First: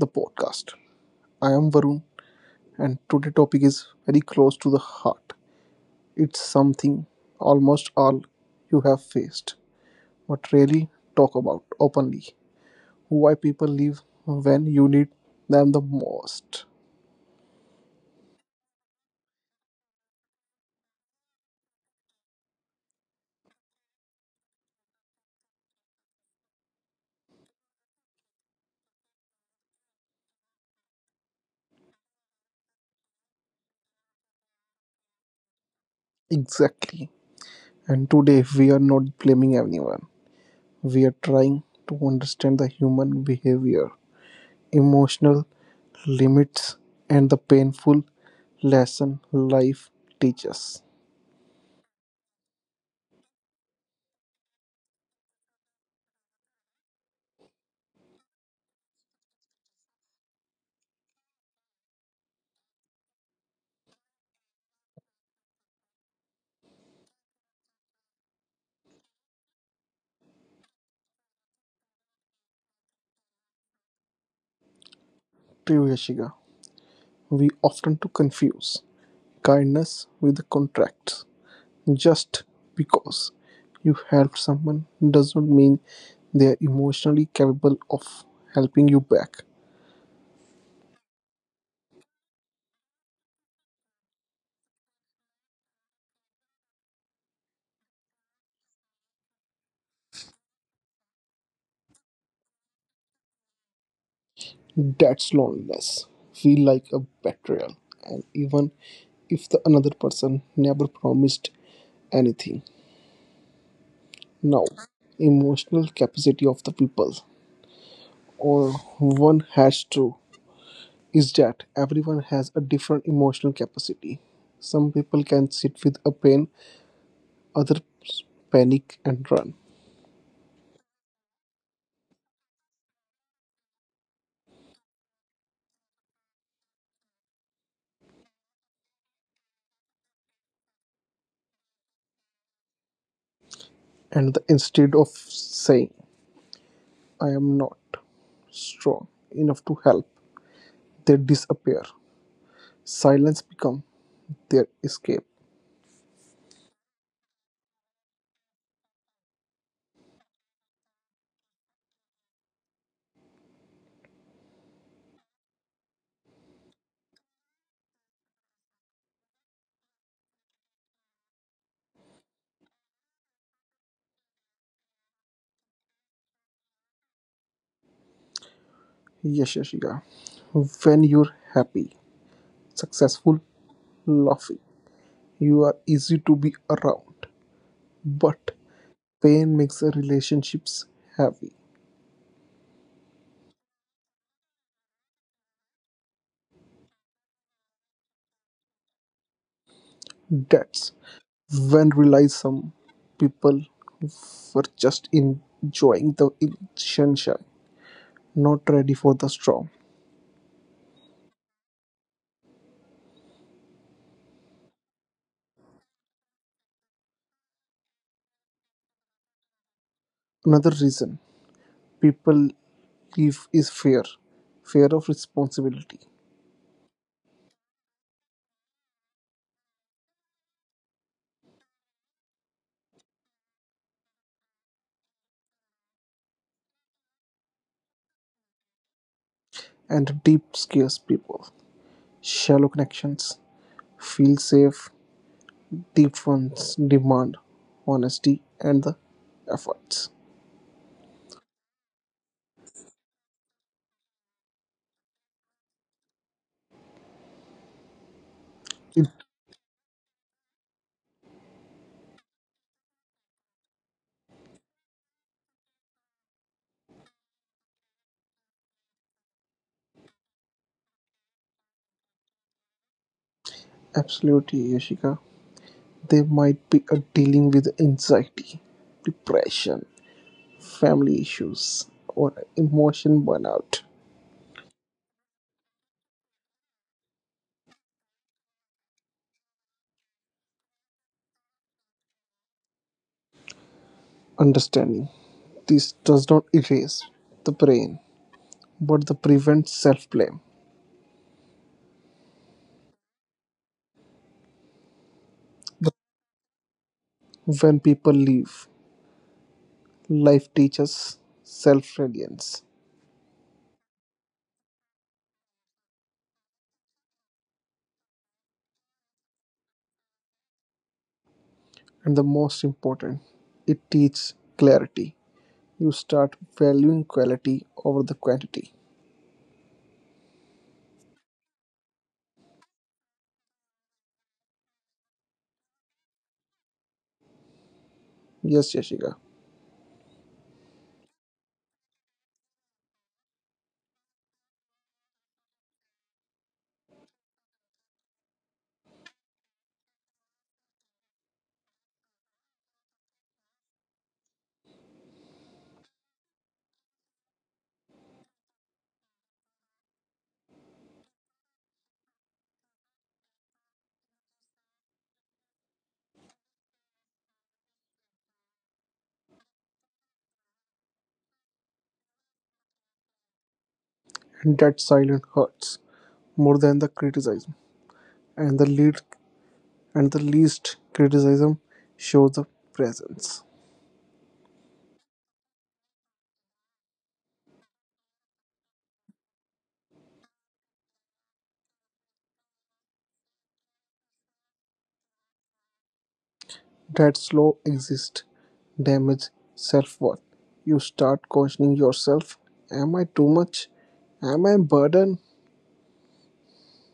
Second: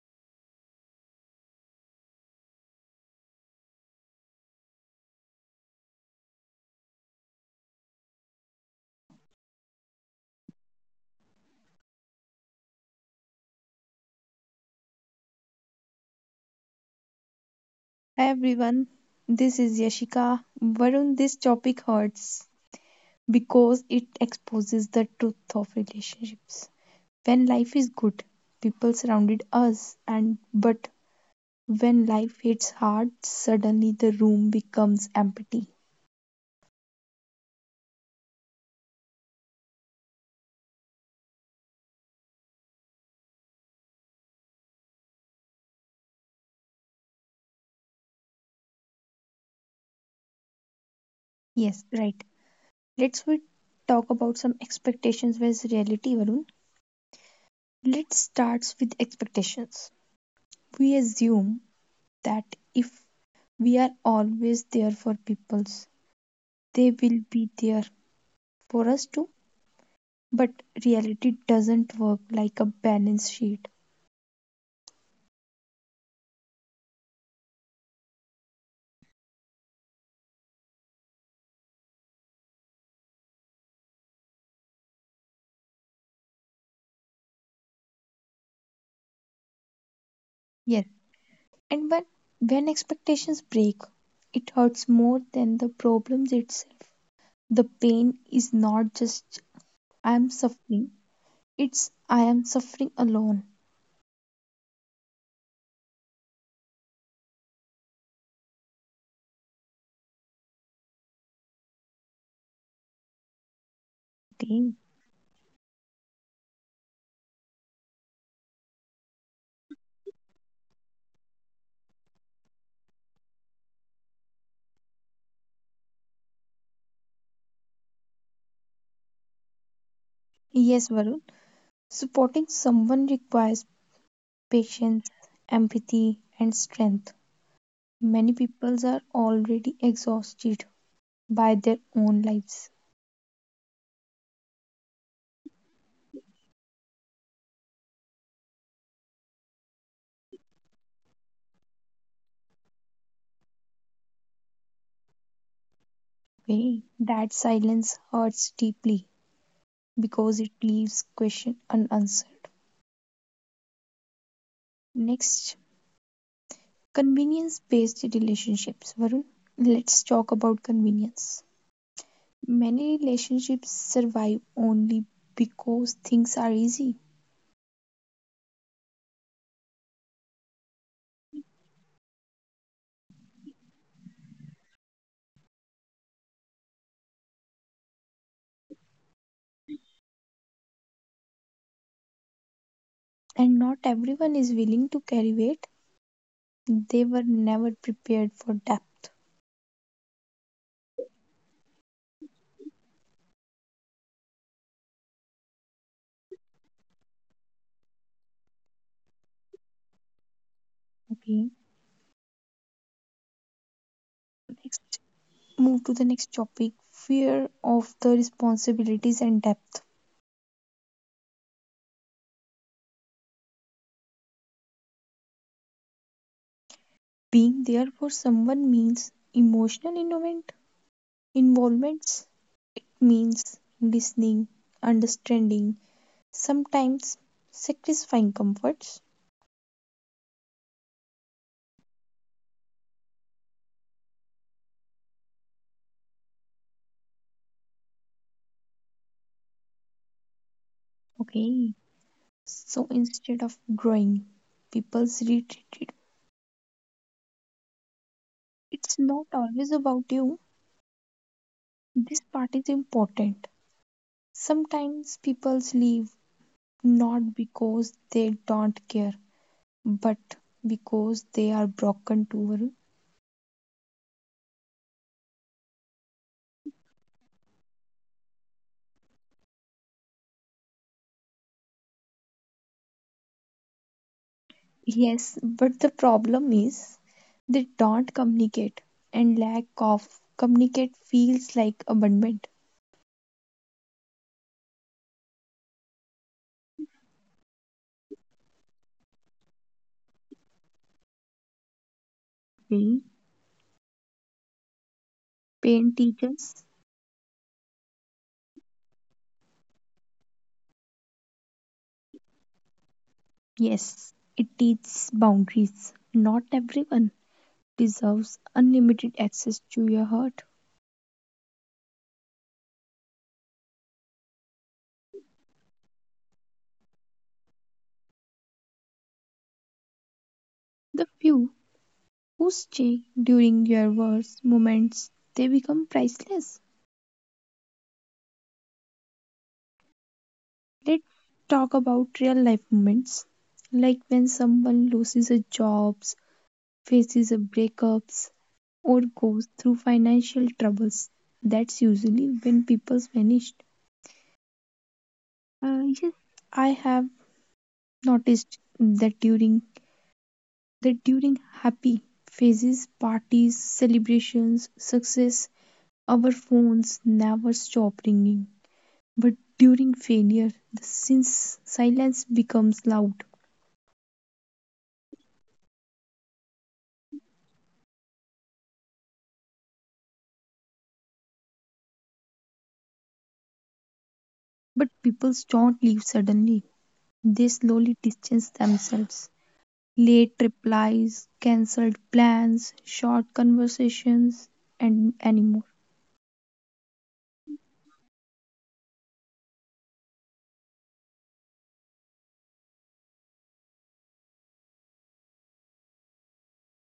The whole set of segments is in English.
the podcast. I am Varun and today topic is very close to the heart. It's something almost all you have faced but rarely talk about openly. Why people leave when you need them the most. Hi everyone, this is Yashika. Varun, this topic hurts because it exposes the truth of relationships. When life is good, people surrounded us, and but when life hits hard, suddenly the room becomes empty. Exactly. And today we are not blaming anyone. We are trying to understand the human behavior, emotional limits, and the painful lesson life teaches. Yes, right. Let's we talk about some expectations versus reality, Varun. Let's start with expectations. We assume that if we are always there for people's, they will be there for us too, but reality doesn't work like a balance sheet. True. We often to confuse kindness with contracts. Just because you helped someone doesn't mean they are emotionally capable of helping you back. Yes, and when expectations break, it hurts more than the problems itself. The pain is not just I am suffering, it's I am suffering alone. That's loneliness. Feel like a betrayal. And even if the another person never promised anything. Now, Okay. emotional capacity of the people, or one has to, is that everyone has a different emotional capacity. Some people can sit with a pain, others panic and run. Yes, Varun, supporting someone requires patience, empathy, and strength. Many people are already exhausted by their own lives. And the, instead of saying, I am not strong enough to help, they disappear. Silence become their escape. Okay. That silence hurts deeply, because it leaves question unanswered. Next, convenience-based relationships. Varun, let's talk about convenience. Many relationships survive only because things are easy, Yes, Yashika. When you're happy, successful, laughing, you are easy to be around. But pain makes relationships heavy. and not everyone is willing to carry weight. They were never prepared for depth. That's when realize some people were just enjoying the sunshine, not ready for the storm. Okay. Move to the next topic fear of the responsibilities and depth. Another reason people leave is fear, fear of responsibility, Being there for someone means emotional involvement, involvements, means listening, understanding, sometimes satisfying comforts. and deep scares people. Shallow connections feel safe. Deep ones demand honesty and the efforts. Okay. So instead of growing, people's retreated. It's It- not always about you. This part is important. Sometimes people's leave not because they don't care, but because they are broken too. Absolutely, Yashika. They might be dealing with anxiety, depression, family issues, or emotion burnout. Yes, but the problem is they don't communicate and lack of communicate feels like abandonment. Understanding this does not erase the brain, but the prevents self blame. Well, pain teaches, When people leave, life teaches self reliance, yes, it teaches boundaries. Not everyone deserves unlimited access to your heart. and the most important, it teaches clarity. You start valuing quality over the quantity. The few who stay during your worst moments, they become priceless. Yes, Yashika, Let's talk about real life moments, like when someone loses a job, faces a breakups, or goes through financial troubles. That's usually when people vanished. Yes, I have noticed that during happy phases, parties, celebrations, success, our phones never stop ringing. But during failure, the since silence becomes loud. and that silence hurts more than the criticism, and the lead and the least criticism shows the presence. But people don't leave suddenly. They slowly distance themselves. Late replies, cancelled plans, short conversations, and anymore. That slow exist damage self worth. You start questioning yourself. Am I too much? Am I a burden?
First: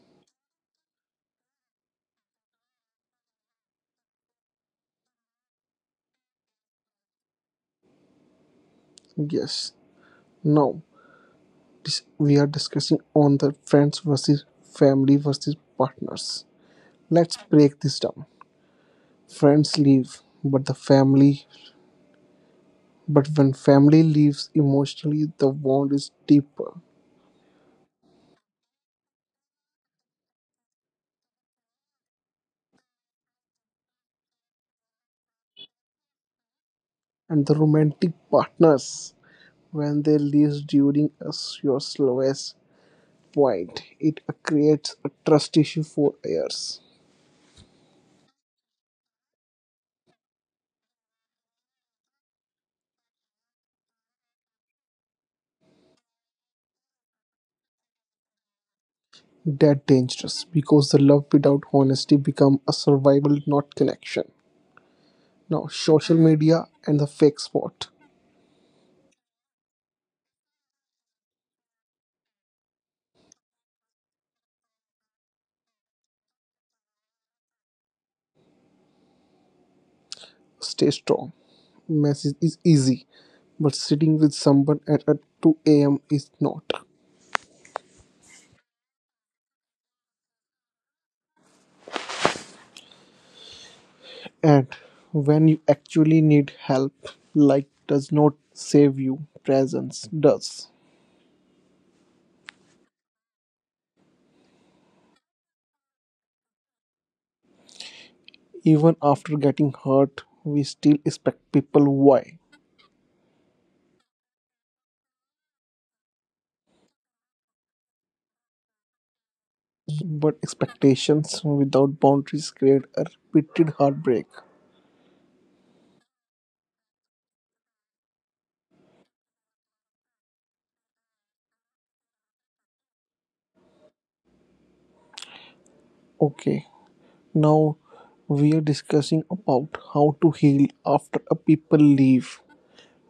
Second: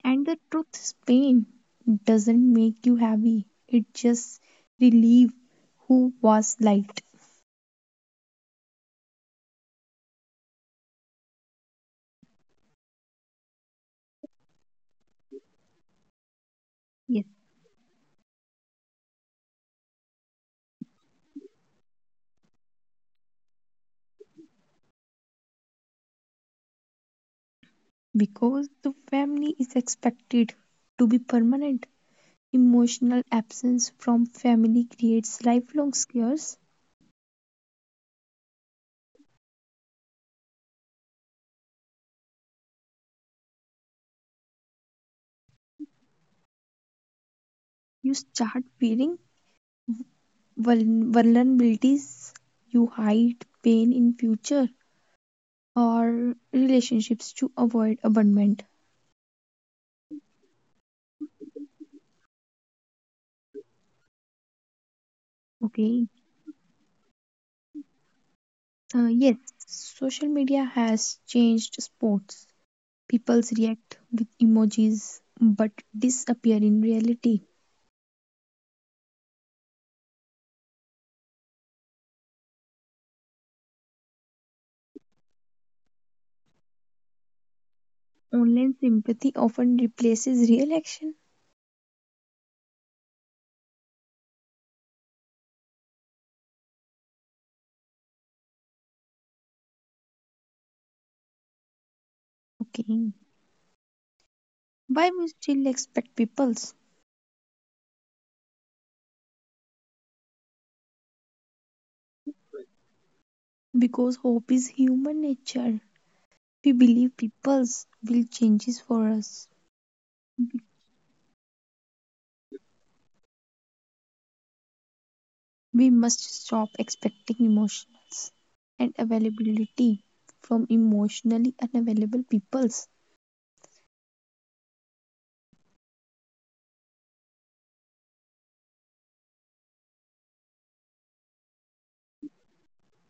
And the truth is pain doesn't make you happy. It just relieves who was light. Yes. Now, this, we are discussing on the friends versus family versus partners. Yes, Let's break this down. Friends leave, but the family, but when family leaves emotionally, the bond is deeper. because the family is expected to be permanent. Emotional absence from family creates lifelong scares. And the romantic partners when they leave during your slowest point, it creates a trust issue for heirs. You start feeling vulnerabilities, you hide pain in future or relationships to avoid abandonment. That dangerous because the love without honesty become a survival, not connection. Now, Okay, social media and the fake spot. Yes, social media has changed sports. People react with emojis but disappear in reality. Stay strong. Message is easy, but sitting with someone at 2 a.m. is not. Online sympathy often replaces real action. And when you actually need help, like does not save you, presence does. Okay. Why we still expect peoples? Even after getting hurt we still expect people why, Because hope is human nature. We believe peoples will changes for us. but expectations without boundaries create a repeated heartbreak. We must stop expecting emotions and availability from emotionally unavailable peoples. Okay, now we are discussing about how to heal after a people leave.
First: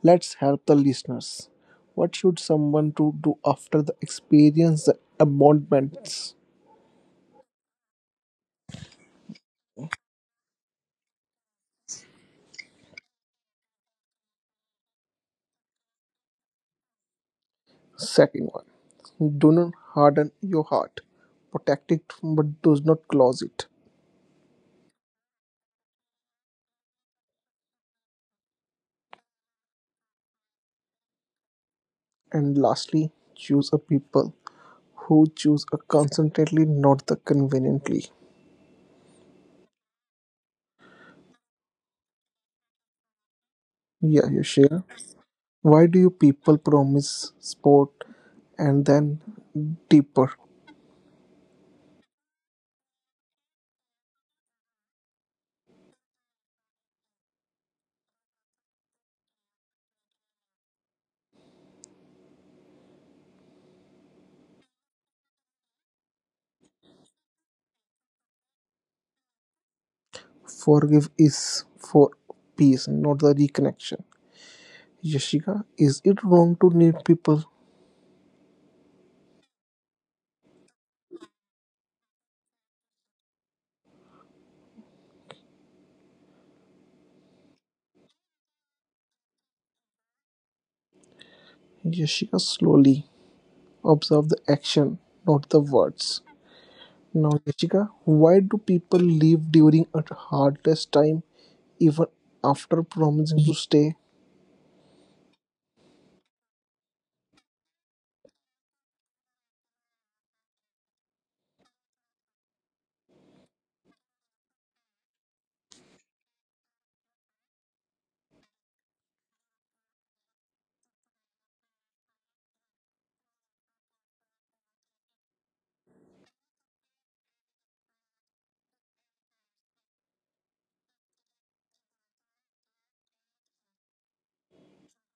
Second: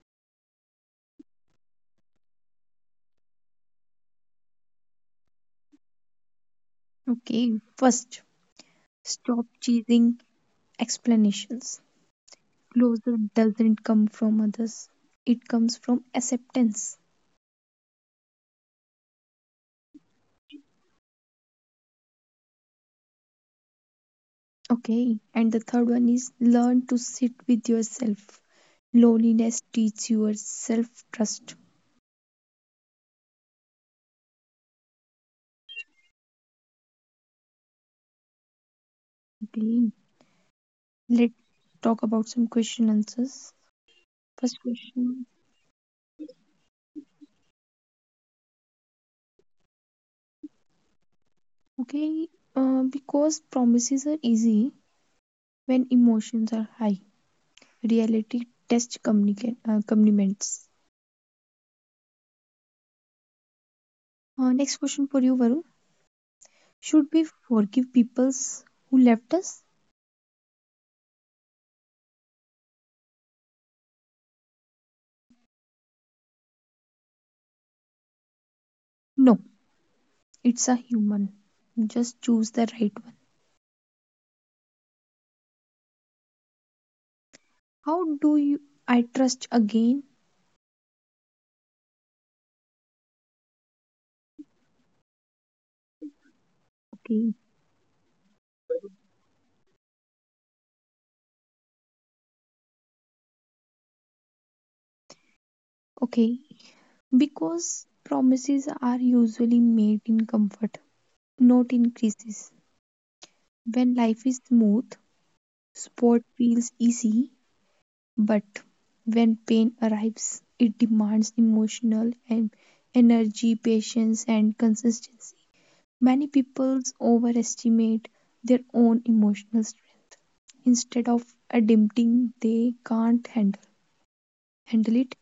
Let's help the listeners, what should someone to do after the experience the abandonment? Okay. First, stop chasing explanations. Closure doesn't come from others. It comes from acceptance. Second one, do not harden your heart, protect it but does not close it. Okay. And the third one is learn to sit with yourself. Loneliness teach your self trust. And lastly choose a people who choose a constantly, not the conveniently. Okay. Let's talk about some question answers. Yeah, you First share. question. Why do you people promise sport and then deeper? Okay. Because promises are easy when emotions are high. Reality test communicate commitments. Next question for you, Varun. Should we forgive people who left us? Forgive is for peace, not the reconnection. Yashika, is it wrong to need people? No. It's a human. Just choose the right one. How do you I trust again? Yashika, slowly observe the action, not the words. Okay, Now, Yashika, why do people leave during a hardest time, even after promising to stay? okay. Because promises are usually made in comfort, not in crisis. When life is smooth, sport feels easy, but when pain arrives, it demands emotional and energy, patience, and consistency. Many people overestimate their own emotional strength. Instead of adapting, they can't handle it.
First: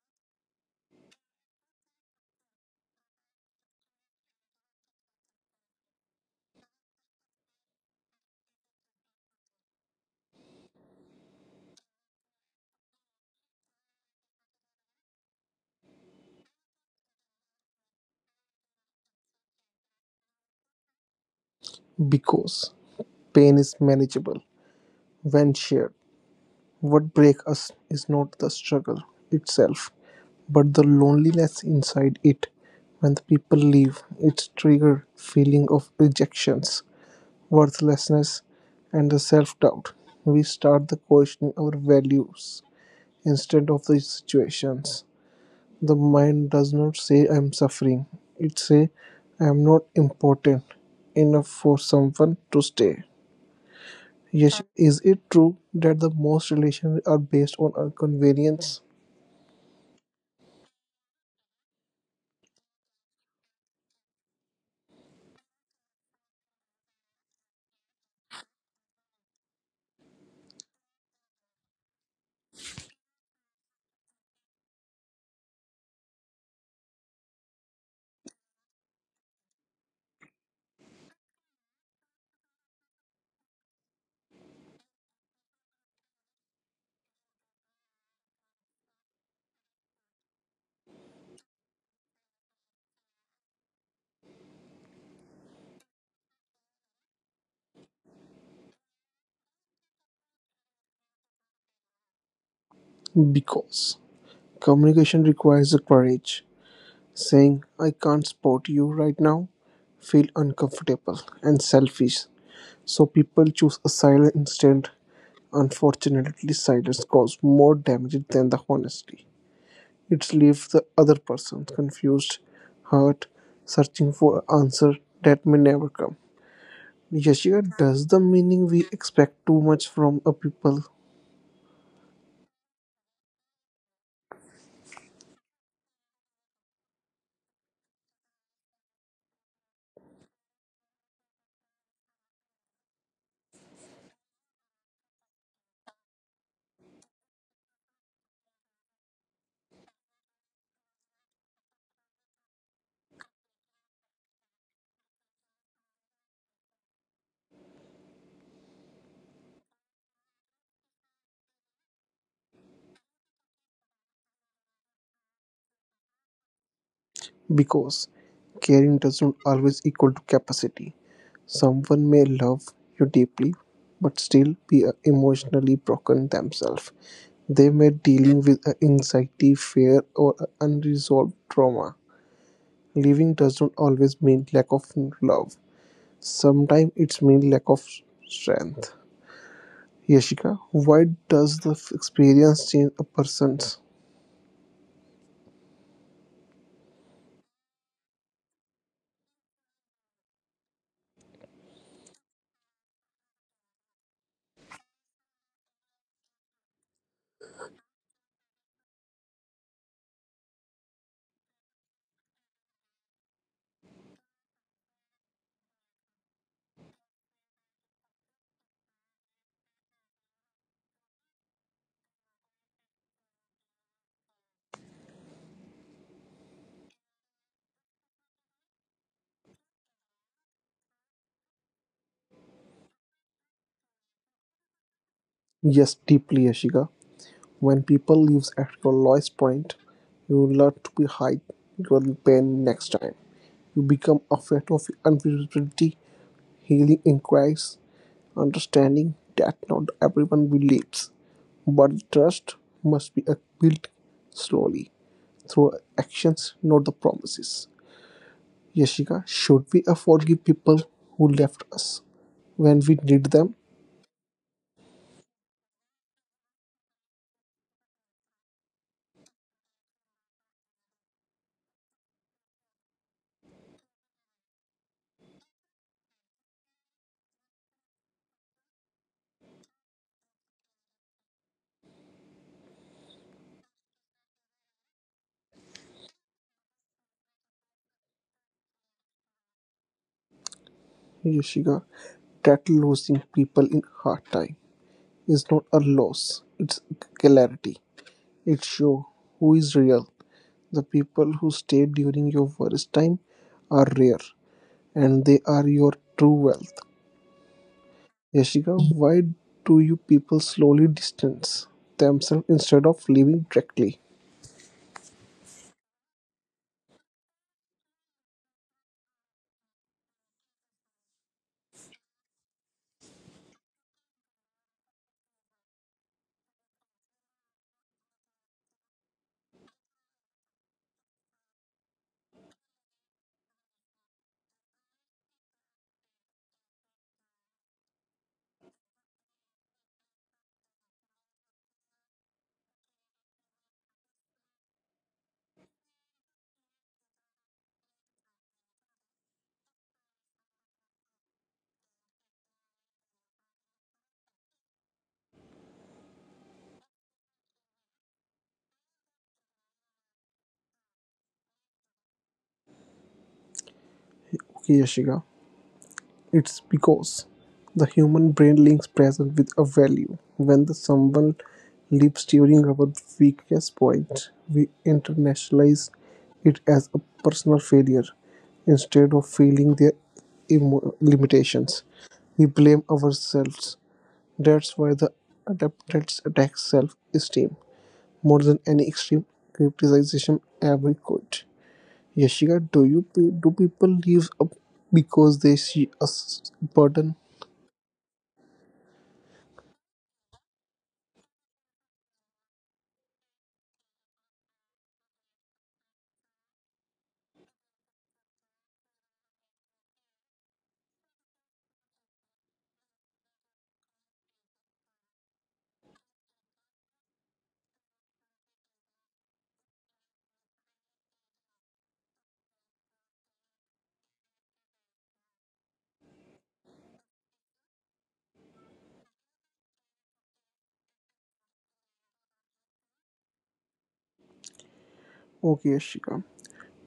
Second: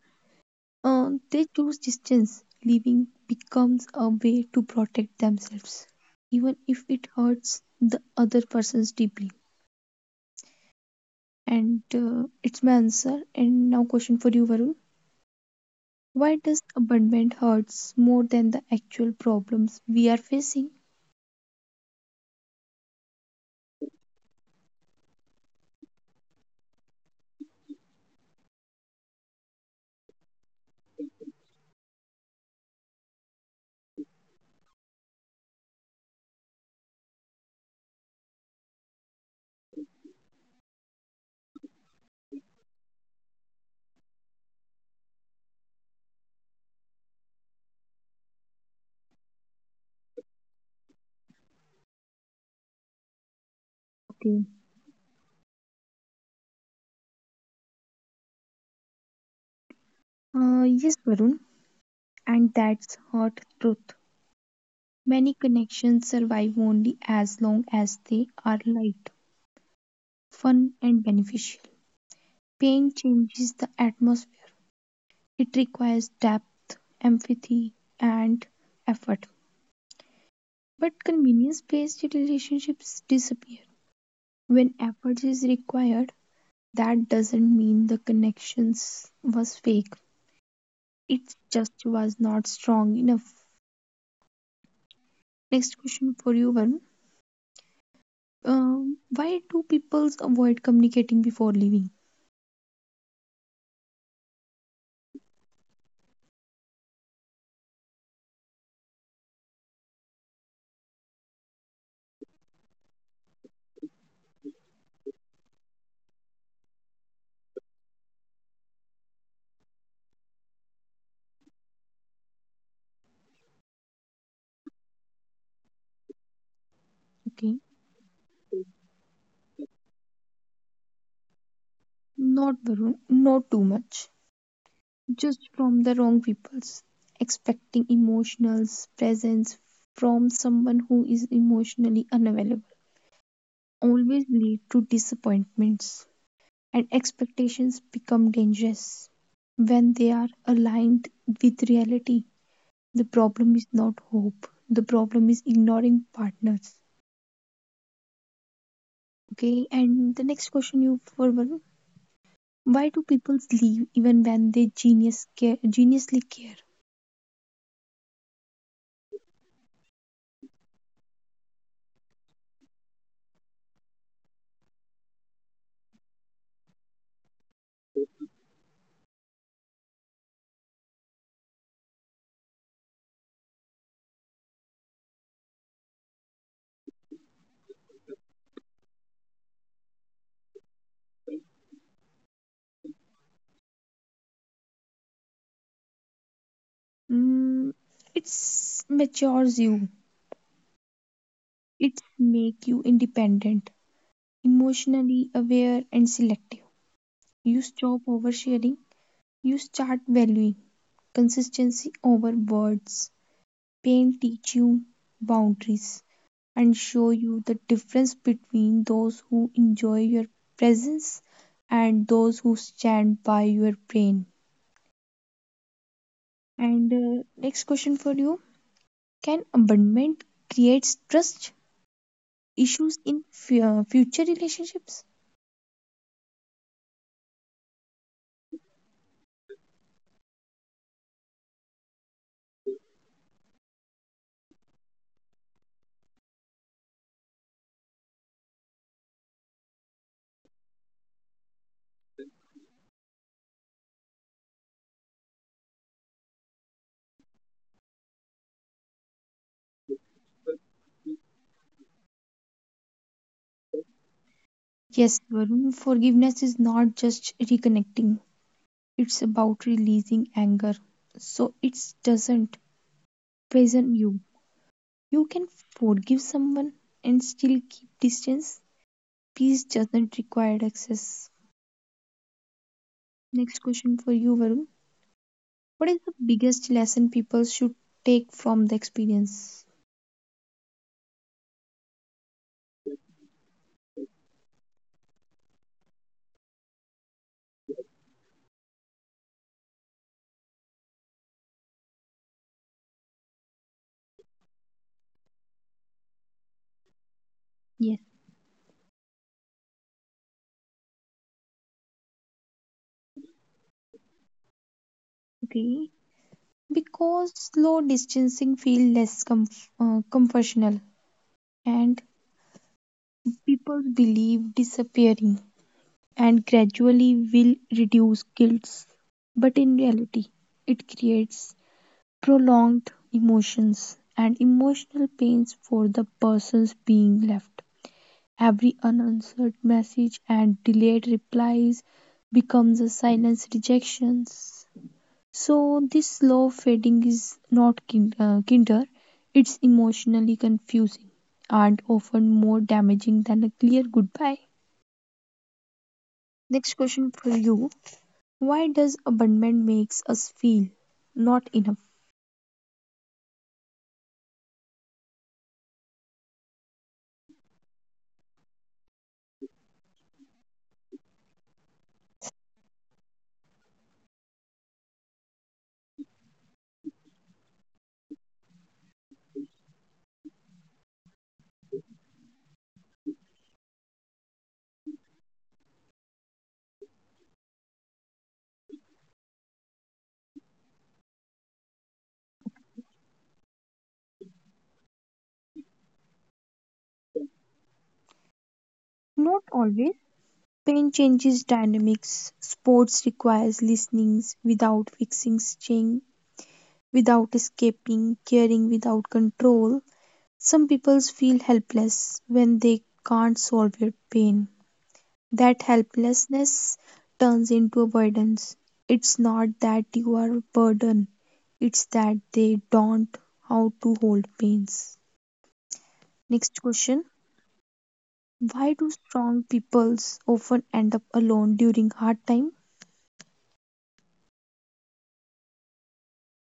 They choose distance. Leaving becomes a way to protect themselves, even if it hurts the other persons deeply. And it's my answer. And now, question for you, Varun. Why does abandonment hurts more than the actual problems we are facing? Because pain is manageable. When shared, what breaks us is not the struggle itself, but the loneliness inside it. When the people leave, it's trigger feeling of rejections, worthlessness, and the self-doubt. We start the questioning our values instead of the situations. The mind does not say I'm suffering. It say I am not important enough for someone to stay. Okay. Yes, is it true that the most relations are based on our convenience? Yes, Varun, and that's hard truth. Many connections survive only as long as they are light, fun, and beneficial. Pain changes the atmosphere. It requires depth, empathy, and effort. But convenience based relationships disappear. When effort is required, that doesn't mean the connections was fake. It just was not strong enough. Next question for you, Varun. Why do people avoid communicating before leaving? Because communication requires the courage. Saying, I can't support you right now, feel uncomfortable and selfish. So people choose a silent instead. Unfortunately, silence causes more damage than the honesty. It leaves the other person confused, hurt, searching for an answer that may never come. Okay. Yashika, does the meaning we expect too much from a people, Not Varun, not too much. Just from the wrong people's expecting emotional presence from someone who is emotionally unavailable always lead to disappointments and expectations become dangerous when they are aligned with reality. The problem is not hope, the problem is ignoring partners. Okay, and the next question you for Varun. Why do people leave even when they geniusly care? because caring doesn't always equal to capacity. Someone may love you deeply but still be emotionally broken themselves. They may dealing with anxiety, fear or unresolved trauma. Leaving doesn't always mean lack of love. Sometimes it's mean lack of strength. Yashika, why does the experience change a person's? Mm, it matures you. It make you independent, emotionally aware and selective. You stop oversharing. You start valuing consistency over words. Pain teach you boundaries and show you the difference between those who enjoy your presence and those who stand by your pain. And next question for you: Can abandonment creates trust issues in future relationships? Yes, deeply, Ashika. When people leaves at your lowest point, you learn to be hide your pain next time. You become afraid of unpredictability. Healing inquires understanding that not everyone believes, but trust must be built slowly through actions, not the promises. Yashika, should we forgive people who left us when we need them? Yes, Varun, forgiveness is not just reconnecting, it's about releasing anger. So it doesn't poison you. You can forgive someone and still keep distance. Peace doesn't require access. Next question for you, Varun. What is the biggest lesson people should take from the experience? Yashika, that losing people in hard time is not a loss, it's clarity. It shows who is real. The people who stayed during your worst time are rare and they are your true wealth. Yes, Yashika, why do you people slowly distance themselves instead of leaving directly? okay. Because slow distancing feels less conventional and people believe disappearing and gradually will reduce guilt. But in reality, it creates prolonged emotions and emotional pains for the persons being left. Every unanswered message and delayed replies becomes a silence rejections. So this slow fading is not kinder; it's emotionally confusing and often more damaging than a clear goodbye. Next question for you: Why does abandonment makes us feel not enough? Okay, Yashika. It's because the human brain links pressure with a value. When the someone leaps during our weakest point, we internationalize it as a personal failure instead of feeling their limitations. We blame ourselves. That's why the adaptants attack self esteem more than any extreme criticism ever could. Yashika, do you do people leave up because they see a burden. Not always. Pain changes dynamics. Sports requires listening without fixing, staying without escaping, caring without control. Some people feel helpless when they can't solve their pain. That helplessness turns into avoidance. It's not that you are a burden, it's that they don't how to hold pains. Next question. Why do strong peoples often end up alone during hard time? Okay, Ashika.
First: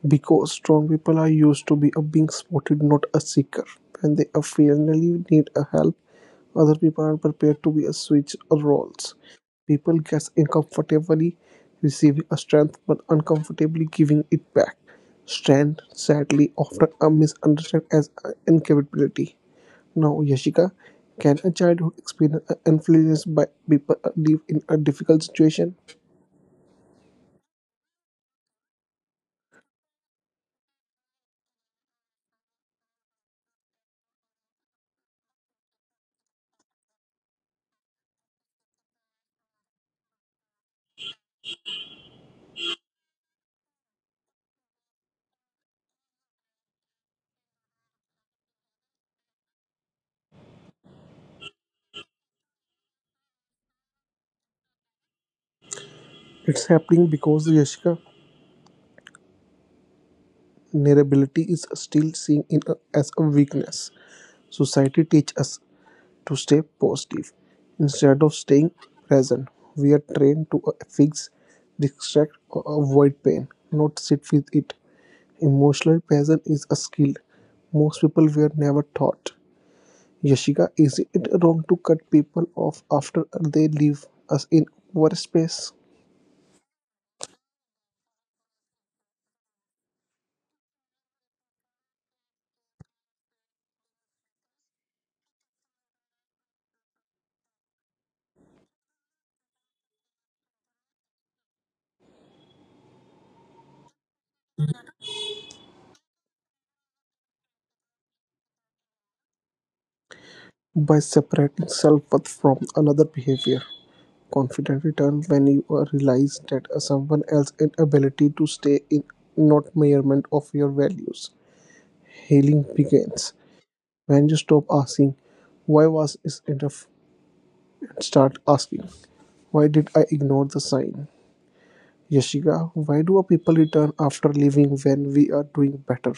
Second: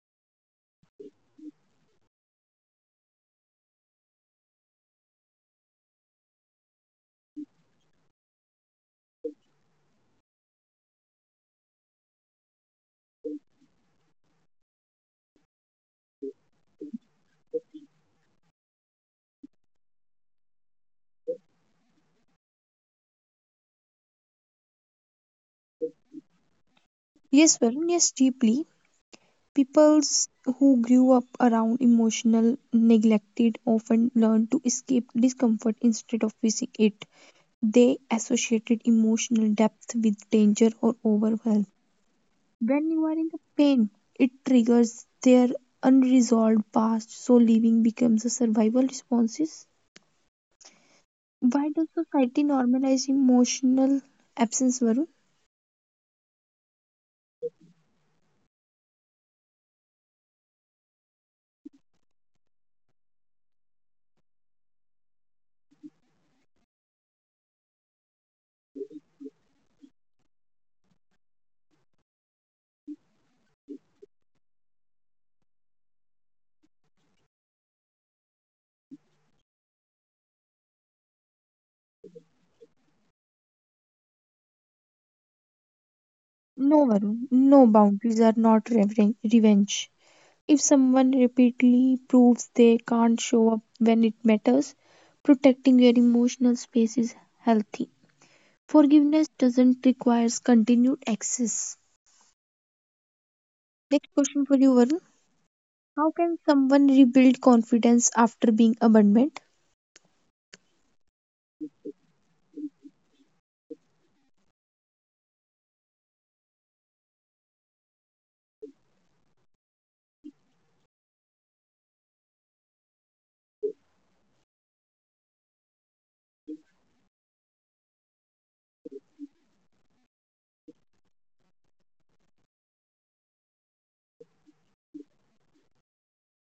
Because strong people are used to be a being supported, not a seeker. When they occasionally need a help, other people are prepared to be a switch roles. People get uncomfortably receiving a strength, but uncomfortably giving it back. Strength, sadly, often are misunderstood as incapability. Now, Yashika, can a childhood experience influenced by people live in a difficult situation? Yes, Varun, yes, deeply. Peoples who grew up around emotional neglected often learn to escape discomfort instead of facing it. They associated emotional depth with danger or overwhelm. When you are in the pain, it triggers their unresolved past, so living becomes a survival response. Why does society normalize emotional absence, Varun? It's happening because Yashika vulnerability is still seen in a, as a weakness. Society teaches us to stay positive instead of staying present. We are trained to fix, distract, or avoid pain, not sit with it. Emotional presence is a skill most people were never taught. Yashika, is it wrong to cut people off after they leave us in our space, No, Varun, no boundaries are not revenge. If someone repeatedly proves they can't show up when it matters, protecting your emotional space is healthy. Forgiveness doesn't require continued access. Next question for you, Varun. How can someone rebuild confidence after being abandoned? by separating self worth from another behavior? Confident return when you realize that someone else's inability to stay in not measurement of your values. Healing begins when you stop asking, "Why was it enough?" and start asking, "Why did I ignore the sign?" Yashika, why do people return after leaving when we are doing better?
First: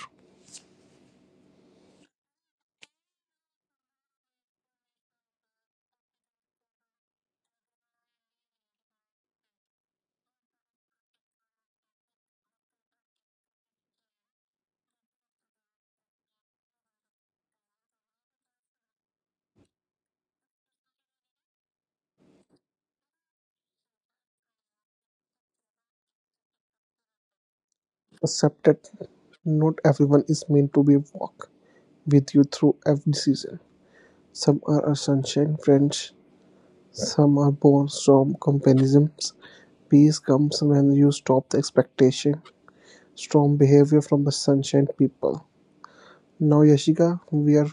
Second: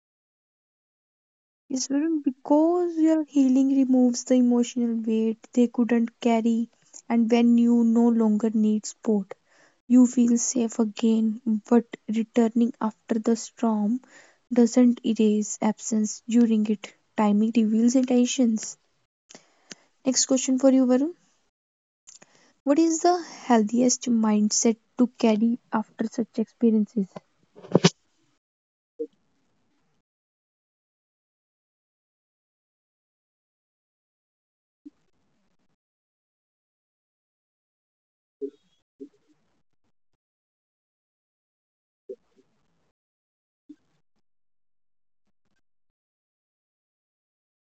Yes, Varun, because your healing removes the emotional weight they couldn't carry, and when you no longer need support you feel safe again, but returning after the storm doesn't erase absence during it. Timing reveals intentions. Next question for you, Varun. What is the healthiest mindset to carry after such experiences? Accept that not everyone is meant to be walk with you through every season. Some are a sunshine friends. Some are born from comparisons. Peace comes when you stop the expectation. Strong behavior from the sunshine people. Now, Yashika, we are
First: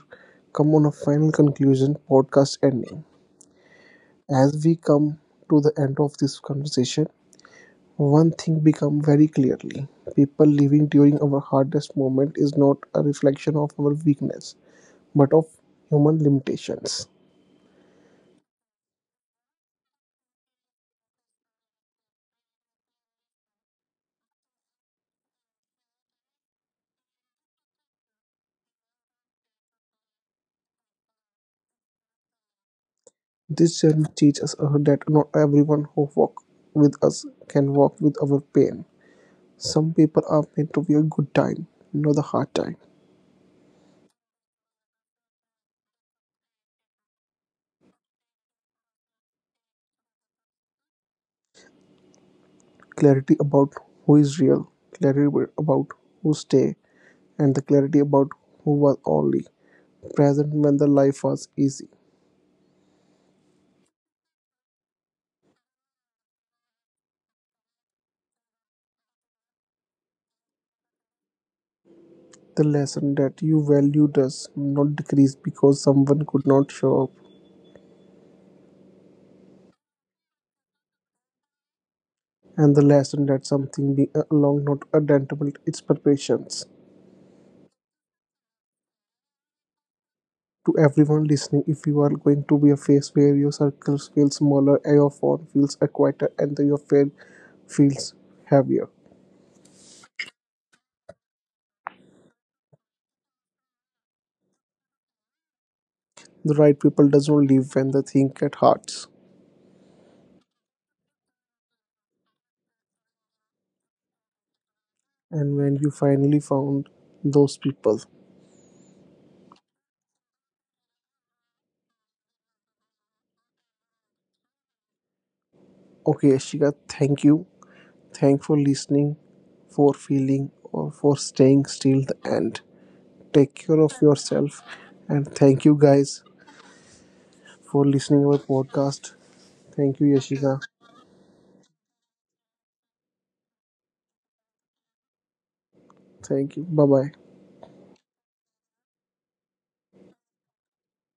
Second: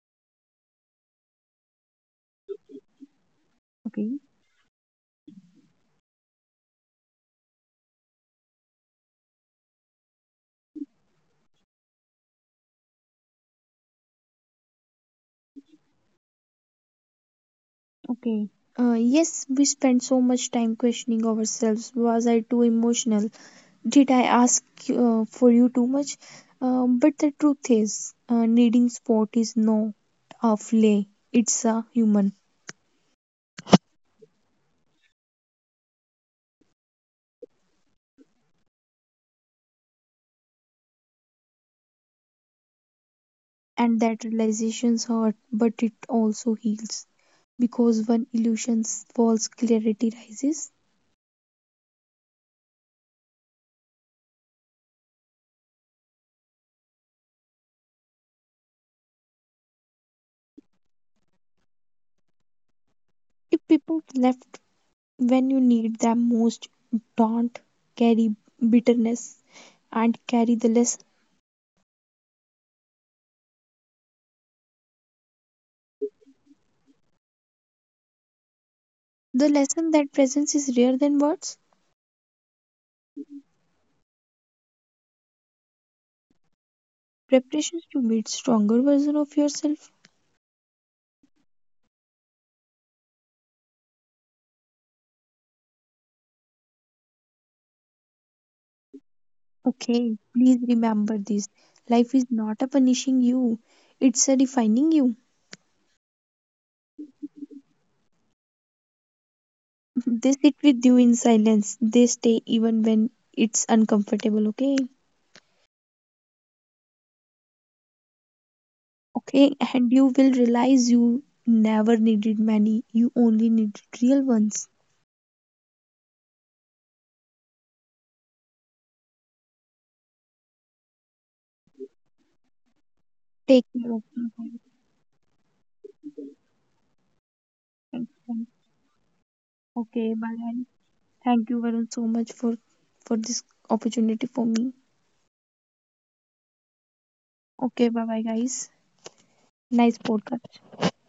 come on a final conclusion, podcast ending. Okay. As we come to the end of this conversation, one thing become very clearly. People living during our hardest moment is not a reflection of our weakness, but of human limitations. Okay. Yes, we spend so much time questioning ourselves. Was I too emotional? Did I ask for you too much? But the truth is, needing sport is not a play, it's a human. This journey teaches us that not everyone who walks with us can walk with our pain. Some people are meant to be a good time, not the hard time. And that realization hurt but it also heals because when illusions falls clarity rises. Clarity about who is real, clarity about who stay, and the clarity about who was only present when the life was easy. If people left when you need them most, don't carry bitterness and carry the lesson, The lesson that you value does not decrease because someone could not show up, the lesson that presence is rare than words, and the lesson that something being along not identical its preparations. preparations to meet stronger version of yourself. To everyone listening, if you are going to be a phase where your circles feel smaller, your phone feels quieter, and your fail feels heavier, Okay, please remember this. Life is not a punishing you, it's a defining you. the right people does not leave when they think at hearts. They sit with you in silence. They stay even when it's uncomfortable, okay? And when you finally found those people, Okay, and you will realize you never needed many, you only needed real ones. okay Ashika, thank you. Thanks for listening, for feeling or for staying still the end. Take Take care of care of yourself. yourself. And thank you guys for listening our podcast. Thank you Okay, bye Yashika. guys. Thank you Varun so much for this opportunity for me. Thank you, bye bye. Okay, bye bye guys. Nice podcast.